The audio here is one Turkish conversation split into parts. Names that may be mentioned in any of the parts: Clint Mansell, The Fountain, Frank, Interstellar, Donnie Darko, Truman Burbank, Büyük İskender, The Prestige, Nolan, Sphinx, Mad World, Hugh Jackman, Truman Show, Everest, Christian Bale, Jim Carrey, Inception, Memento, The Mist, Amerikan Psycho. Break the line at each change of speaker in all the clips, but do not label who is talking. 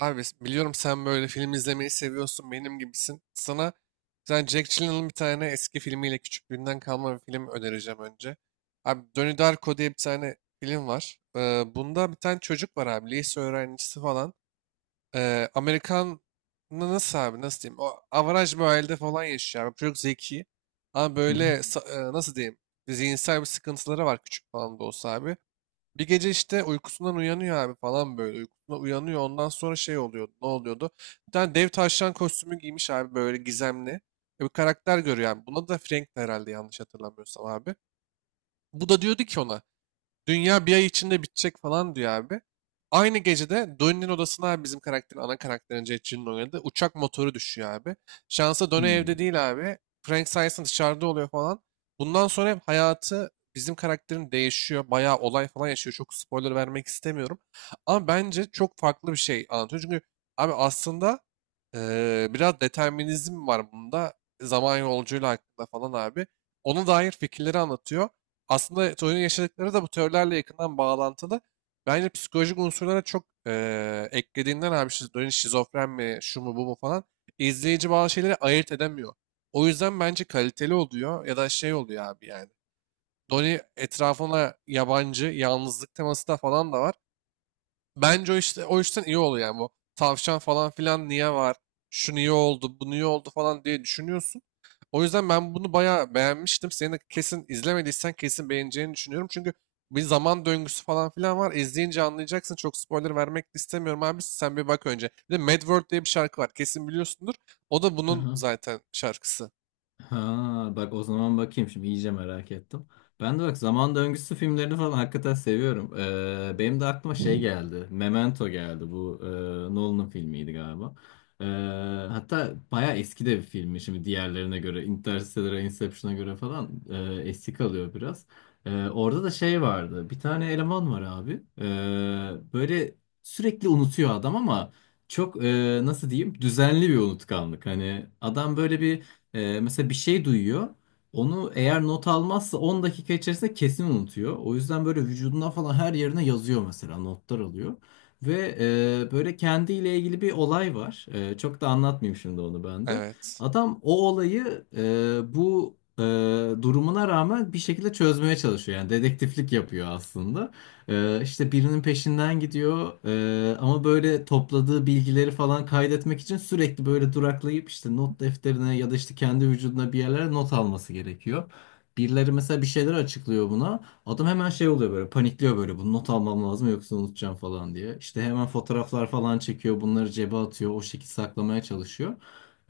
Abi biliyorum, sen böyle film izlemeyi seviyorsun, benim gibisin. Sana sen Jack Gyllenhaal'ın bir tane eski filmiyle küçüklüğünden kalma bir film önereceğim önce. Abi Donnie Darko diye bir tane film var. Bunda bir tane çocuk var abi, lise öğrencisi falan. Amerikan nasıl abi, nasıl diyeyim, o avaraj bir ailede falan yaşıyor abi. Çocuk zeki ama
Hı hı.
böyle nasıl diyeyim, zihinsel bir sıkıntıları var, küçük falan da olsa abi. Bir gece işte uykusundan uyanıyor abi falan böyle. Uykusundan uyanıyor. Ondan sonra şey oluyordu. Ne oluyordu? Bir tane dev tavşan kostümü giymiş abi, böyle gizemli. Bir karakter görüyor yani. Buna da Frank, herhalde yanlış hatırlamıyorsam abi. Bu da diyordu ki ona. Dünya bir ay içinde bitecek falan diyor abi. Aynı gecede Donnie'nin odasına abi, bizim karakterin, ana karakterin, Jetçi'nin oynadığı uçak motoru düşüyor abi. Şansa Donnie
Hı.
evde değil abi. Frank sayesinde dışarıda oluyor falan. Bundan sonra hep hayatı bizim karakterin değişiyor. Bayağı olay falan yaşıyor. Çok spoiler vermek istemiyorum. Ama bence çok farklı bir şey anlatıyor. Çünkü abi aslında biraz determinizm var bunda. Zaman yolculuğuyla hakkında falan abi. Ona dair fikirleri anlatıyor, aslında çocuğun yaşadıkları da bu teorilerle yakından bağlantılı. Bence psikolojik unsurlara çok eklediğinden abi şizofreni, şizofren mi, şu mu bu mu falan, izleyici bazı şeyleri ayırt edemiyor. O yüzden bence kaliteli oluyor ya da şey oluyor abi yani. Donnie etrafına yabancı, yalnızlık teması da falan da var. Bence o işte o işten iyi oluyor yani. Bu tavşan falan filan niye var? Şu niye oldu? Bu niye oldu falan diye düşünüyorsun. O yüzden ben bunu bayağı beğenmiştim. Senin de kesin izlemediysen kesin beğeneceğini düşünüyorum. Çünkü bir zaman döngüsü falan filan var. İzleyince anlayacaksın. Çok spoiler vermek de istemiyorum abi. Sen bir bak önce. Bir de Mad World diye bir şarkı var. Kesin biliyorsundur. O da bunun
Aha.
zaten şarkısı.
Ha, bak o zaman bakayım şimdi iyice merak ettim. Ben de bak zaman döngüsü filmlerini falan hakikaten seviyorum. Benim de aklıma şey geldi. Memento geldi. Bu Nolan'ın filmiydi galiba. Ee, Hatta bayağı eski de bir filmi şimdi diğerlerine göre. Interstellar'a, Inception'a göre falan eski kalıyor biraz. Orada da şey vardı. Bir tane eleman var abi. Böyle sürekli unutuyor adam ama çok nasıl diyeyim düzenli bir unutkanlık. Hani adam böyle bir mesela bir şey duyuyor. Onu eğer not almazsa 10 dakika içerisinde kesin unutuyor. O yüzden böyle vücuduna falan her yerine yazıyor mesela notlar alıyor. Ve böyle kendiyle ilgili bir olay var. E, çok da anlatmayayım şimdi onu ben de.
Evet.
Adam o olayı durumuna rağmen bir şekilde çözmeye çalışıyor. Yani dedektiflik yapıyor aslında. İşte birinin peşinden gidiyor. Ama böyle topladığı bilgileri falan kaydetmek için sürekli böyle duraklayıp işte not defterine ya da işte kendi vücuduna bir yerlere not alması gerekiyor. Birileri mesela bir şeyler açıklıyor buna. Adam hemen şey oluyor böyle panikliyor böyle bunu not almam lazım yoksa unutacağım falan diye. İşte hemen fotoğraflar falan çekiyor bunları cebe atıyor o şekilde saklamaya çalışıyor.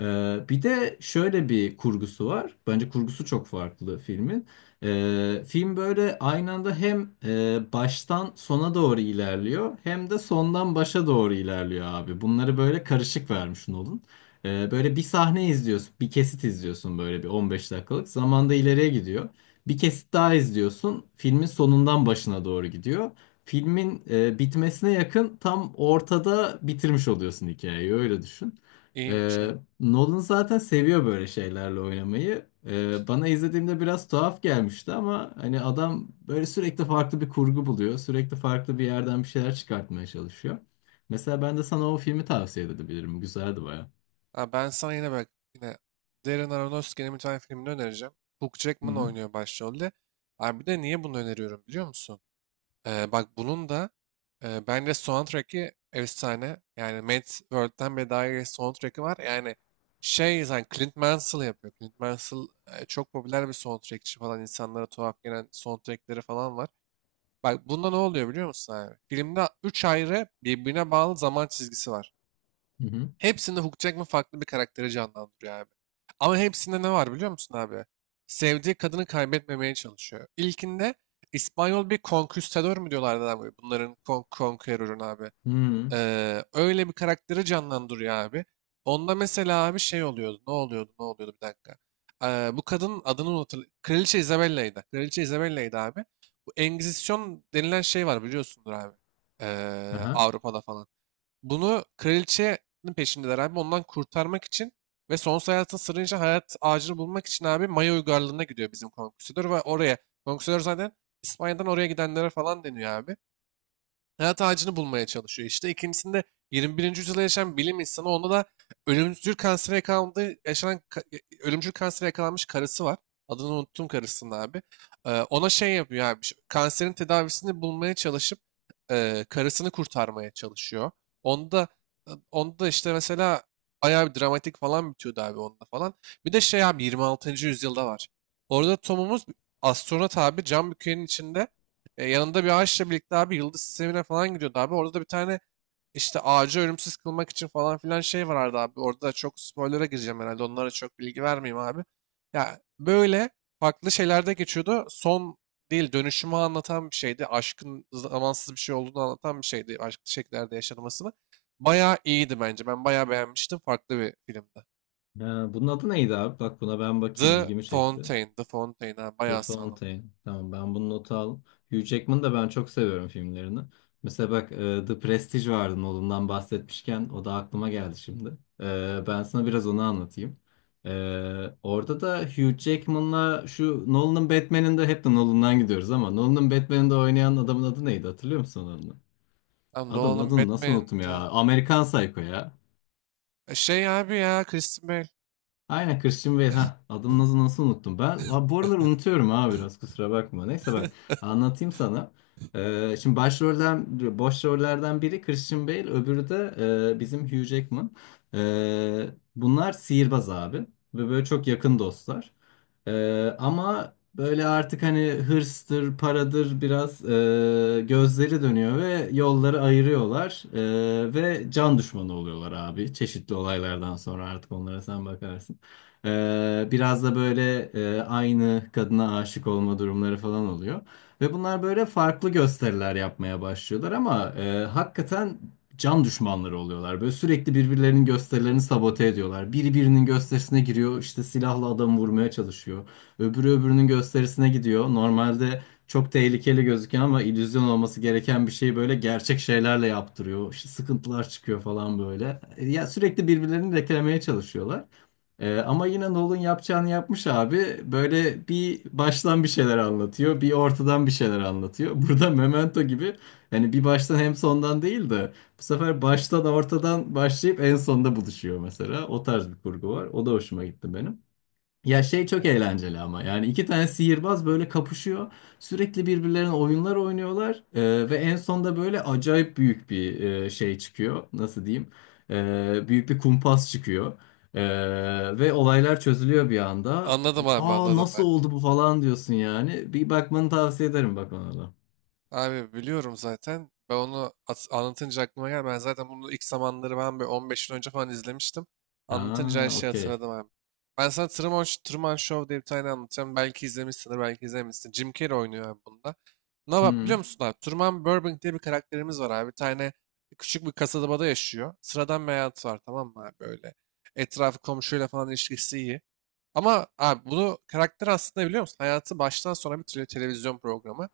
Bir de şöyle bir kurgusu var. Bence kurgusu çok farklı filmin. Film böyle aynı anda hem baştan sona doğru ilerliyor hem de sondan başa doğru ilerliyor abi. Bunları böyle karışık vermiş Nolan. Böyle bir sahne izliyorsun, bir kesit izliyorsun böyle bir 15 dakikalık. Zamanda ileriye gidiyor. Bir kesit daha izliyorsun. Filmin sonundan başına doğru gidiyor. Filmin bitmesine yakın tam ortada bitirmiş oluyorsun hikayeyi öyle düşün.
İyiymiş, aynen.
Nolan zaten seviyor böyle şeylerle oynamayı. Bana izlediğimde biraz tuhaf gelmişti ama hani adam böyle sürekli farklı bir kurgu buluyor. Sürekli farklı bir yerden bir şeyler çıkartmaya çalışıyor. Mesela ben de sana o filmi tavsiye edebilirim. Güzeldi baya.
Ha, ben sana yine bak, yine Darren Aronofsky'nin bir tane filmini önereceğim. Hugh
Hı
Jackman
hı.
oynuyor başrolde. Abi bir de niye bunu öneriyorum biliyor musun? Bak bunun da bence soundtrack'i efsane. Yani Mad World'den bile daha iyi soundtrack'i var. Yani şey, zaten Clint Mansell yapıyor. Clint Mansell çok popüler bir soundtrackçi falan. İnsanlara tuhaf gelen soundtrackleri falan var. Bak bunda ne oluyor biliyor musun abi? Filmde 3 ayrı birbirine bağlı zaman çizgisi var.
Hı hı.
Hepsinde Hugh Jackman farklı bir karakteri canlandırıyor abi. Ama hepsinde ne var biliyor musun abi? Sevdiği kadını kaybetmemeye çalışıyor. İlkinde İspanyol bir konküstador mu diyorlardı abi? Bunların konqueror'un abi.
Hı.
Öyle bir karakteri canlandırıyor abi. Onda mesela abi şey oluyordu. Ne oluyordu? Ne oluyordu? Bir dakika. Bu kadının adını unutur. Kraliçe Isabella'ydı. Kraliçe Isabella'ydı abi. Bu Engizisyon denilen şey var, biliyorsundur abi.
Aha.
Avrupa'da falan. Bunu, kraliçenin peşindeler abi. Ondan kurtarmak için ve sonsuz hayatın sırrınca hayat ağacını bulmak için abi Maya uygarlığına gidiyor bizim konküsör ve oraya. Konküsör zaten İspanya'dan oraya gidenlere falan deniyor abi, hayat ağacını bulmaya çalışıyor işte. İkincisinde 21. yüzyılda yaşayan bilim insanı, onda da ölümcül kansere yakalandığı yaşanan ka- e, ölümcül kansere yakalanmış karısı var. Adını unuttum karısının abi. Ona şey yapıyor abi. Kanserin tedavisini bulmaya çalışıp karısını kurtarmaya çalışıyor. Onda, işte mesela bayağı bir dramatik falan bitiyordu abi onda falan. Bir de şey abi, 26. yüzyılda var. Orada Tom'umuz astronot abi, cam bükenin içinde yanında bir ağaçla birlikte abi yıldız sistemine falan gidiyordu abi. Orada da bir tane işte ağacı ölümsüz kılmak için falan filan şey vardı abi. Orada da çok spoiler'a gireceğim herhalde. Onlara çok bilgi vermeyeyim abi. Ya böyle farklı şeylerde geçiyordu. Son değil, dönüşümü anlatan bir şeydi. Aşkın zamansız bir şey olduğunu anlatan bir şeydi. Aşklı şekillerde yaşanmasını. Bayağı iyiydi bence. Ben bayağı beğenmiştim. Farklı bir filmdi.
Ha, bunun adı neydi abi? Bak buna ben bakayım
The
ilgimi çekti.
Fountain. The Fountain, ha.
The
Bayağı sağlam.
Fountain. Tamam ben bunu nota al. Hugh Jackman'ı da ben çok seviyorum filmlerini. Mesela bak The Prestige vardı Nolan'dan bahsetmişken o da aklıma geldi şimdi. E, ben sana biraz onu anlatayım. E, orada da Hugh Jackman'la şu Nolan'ın Batman'inde hep de Nolan'dan gidiyoruz ama Nolan'ın Batman'inde oynayan adamın adı neydi hatırlıyor musun onu?
Lan
Adamın
Nolan'ın
adını nasıl unuttum ya?
Batman'di.
Amerikan Psycho ya.
Şey abi ya, Christian Bale.
Aynen Christian Bale ha adını nasıl unuttum ben ha, bu aralar unutuyorum ha biraz kusura bakma neyse bak
Evet.
anlatayım sana. Şimdi boş rollerden biri Christian Bale öbürü de bizim Hugh Jackman. Ee, Bunlar sihirbaz abi ve böyle çok yakın dostlar. Ama böyle artık hani hırstır paradır biraz gözleri dönüyor ve yolları ayırıyorlar. E, ve can düşmanı oluyorlar abi çeşitli olaylardan sonra artık onlara sen bakarsın. Biraz da böyle aynı kadına aşık olma durumları falan oluyor. Ve bunlar böyle farklı gösteriler yapmaya başlıyorlar ama hakikaten can düşmanları oluyorlar. Böyle sürekli birbirlerinin gösterilerini sabote ediyorlar. Biri birinin gösterisine giriyor, işte silahla adamı vurmaya çalışıyor. Öbürü öbürünün gösterisine gidiyor. Normalde çok tehlikeli gözüküyor ama illüzyon olması gereken bir şeyi böyle gerçek şeylerle yaptırıyor. İşte sıkıntılar çıkıyor falan böyle. E, ya sürekli birbirlerini reklameye çalışıyorlar. Ama yine Nolan yapacağını yapmış abi. Böyle bir baştan bir şeyler anlatıyor, bir ortadan bir şeyler anlatıyor. Burada Memento gibi hani bir baştan hem sondan değil de bu sefer baştan ortadan başlayıp en sonda buluşuyor mesela. O tarz bir kurgu var. O da hoşuma gitti benim. Ya şey çok eğlenceli ama yani iki tane sihirbaz böyle kapışıyor. Sürekli birbirlerine oyunlar oynuyorlar. Ve en sonda böyle acayip büyük bir şey çıkıyor. Nasıl diyeyim? Büyük bir kumpas çıkıyor. Ve olaylar çözülüyor bir anda.
Anladım abi,
Aa
anladım
nasıl
ben.
oldu bu falan diyorsun yani. Bir bakmanı tavsiye ederim bak ona da.
Abi biliyorum zaten. Ben onu anlatınca aklıma geldi. Ben zaten bunu ilk zamanları, ben bir 15 yıl önce falan izlemiştim. Anlatınca her
Aa
şeyi
okey.
hatırladım abi. Ben sana Truman, Truman Show diye bir tane anlatacağım. Belki izlemişsindir, belki izlememişsin. Jim Carrey oynuyor abi bunda. Ne var biliyor
Hı
musun abi? Truman Burbank diye bir karakterimiz var abi. Bir tane küçük bir kasabada yaşıyor. Sıradan bir hayatı var, tamam mı abi, böyle. Etrafı komşuyla falan ilişkisi iyi. Ama abi bunu karakter aslında biliyor musun? Hayatı baştan sona bir televizyon programı.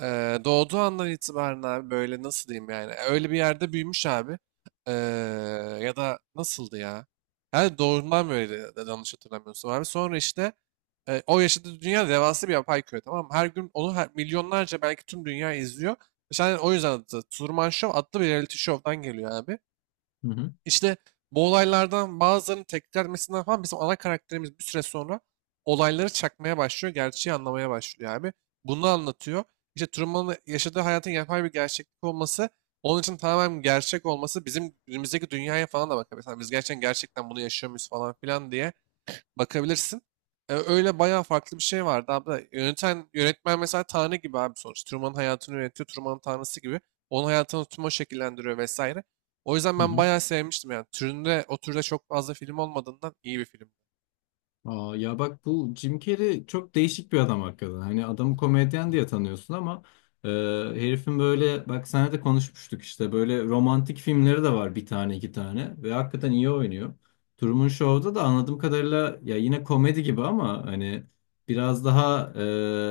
Doğduğu andan itibaren abi böyle nasıl diyeyim yani öyle bir yerde büyümüş abi. Eee, Ya da nasıldı ya, her doğduğundan böyle yanlış hatırlamıyorsun abi, sonra işte o yaşadığı dünya devasa bir yapay köy, tamam mı? Her gün onu her, milyonlarca, belki tüm dünya izliyor işte. Hani o yüzden adı Truman Show, adlı bir reality show'dan geliyor abi.
hı hı.
İşte bu olaylardan bazılarının tekrarmesinden falan bizim ana karakterimiz bir süre sonra olayları çakmaya başlıyor, gerçeği anlamaya başlıyor abi. Bunu anlatıyor. İşte Truman'ın yaşadığı hayatın yapay bir gerçeklik olması, onun için tamamen gerçek olması bizim günümüzdeki dünyaya falan da bakıyor. Mesela biz gerçekten gerçekten bunu yaşıyor muyuz falan filan diye bakabilirsin. Öyle bayağı farklı bir şey vardı abi. Yöneten, yönetmen mesela Tanrı gibi abi sonuç. Truman'ın hayatını yönetiyor. Truman'ın Tanrısı gibi. Onun hayatını Truman şekillendiriyor vesaire. O yüzden ben
Hı.
bayağı sevmiştim yani. Türünde, o türde çok fazla film olmadığından iyi bir film.
Aa, ya bak bu Jim Carrey çok değişik bir adam hakikaten. Hani adamı komedyen diye tanıyorsun ama e, herifin böyle bak senle de konuşmuştuk işte böyle romantik filmleri de var bir tane iki tane ve hakikaten iyi oynuyor. Truman Show'da da anladığım kadarıyla ya yine komedi gibi ama hani biraz daha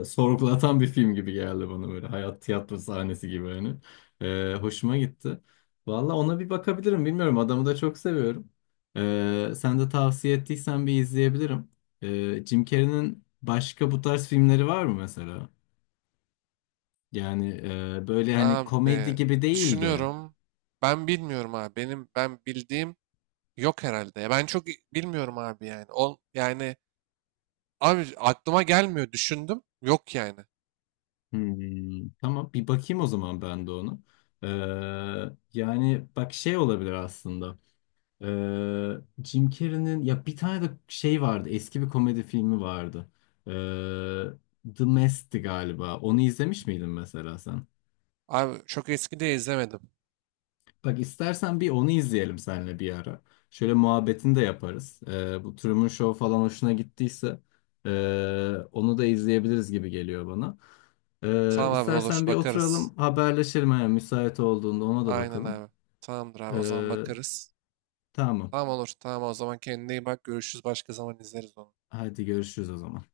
sorgulatan bir film gibi geldi bana böyle hayat tiyatro sahnesi gibi hani. E, hoşuma gitti. Valla ona bir bakabilirim bilmiyorum adamı da çok seviyorum. Sen de tavsiye ettiysen bir izleyebilirim. Jim Carrey'nin başka bu tarz filmleri var mı mesela? Yani böyle hani komedi
Abi
gibi değil de.
düşünüyorum. Ben bilmiyorum abi. Benim ben bildiğim yok herhalde. Ya ben çok bilmiyorum abi yani. Ol yani abi aklıma gelmiyor. Düşündüm. Yok yani.
Hmm, tamam bir bakayım o zaman ben de onu. Ee, Yani bak şey olabilir aslında. Jim Carrey'nin ya bir tane de şey vardı. Eski bir komedi filmi vardı. The Mist'ti galiba. Onu izlemiş miydin mesela sen?
Abi çok eski de izlemedim.
Bak istersen bir onu izleyelim seninle bir ara. Şöyle muhabbetini de yaparız. Bu Truman Show falan hoşuna gittiyse ee, onu da izleyebiliriz gibi geliyor bana.
Tamam abi olur,
İstersen bir
bakarız.
oturalım haberleşelim eğer müsait olduğunda ona da
Aynen
bakalım.
abi. Tamamdır abi, o zaman
Ee,
bakarız.
tamam.
Tamam olur, tamam, o zaman kendine iyi bak, görüşürüz, başka zaman izleriz onu.
Hadi görüşürüz o zaman.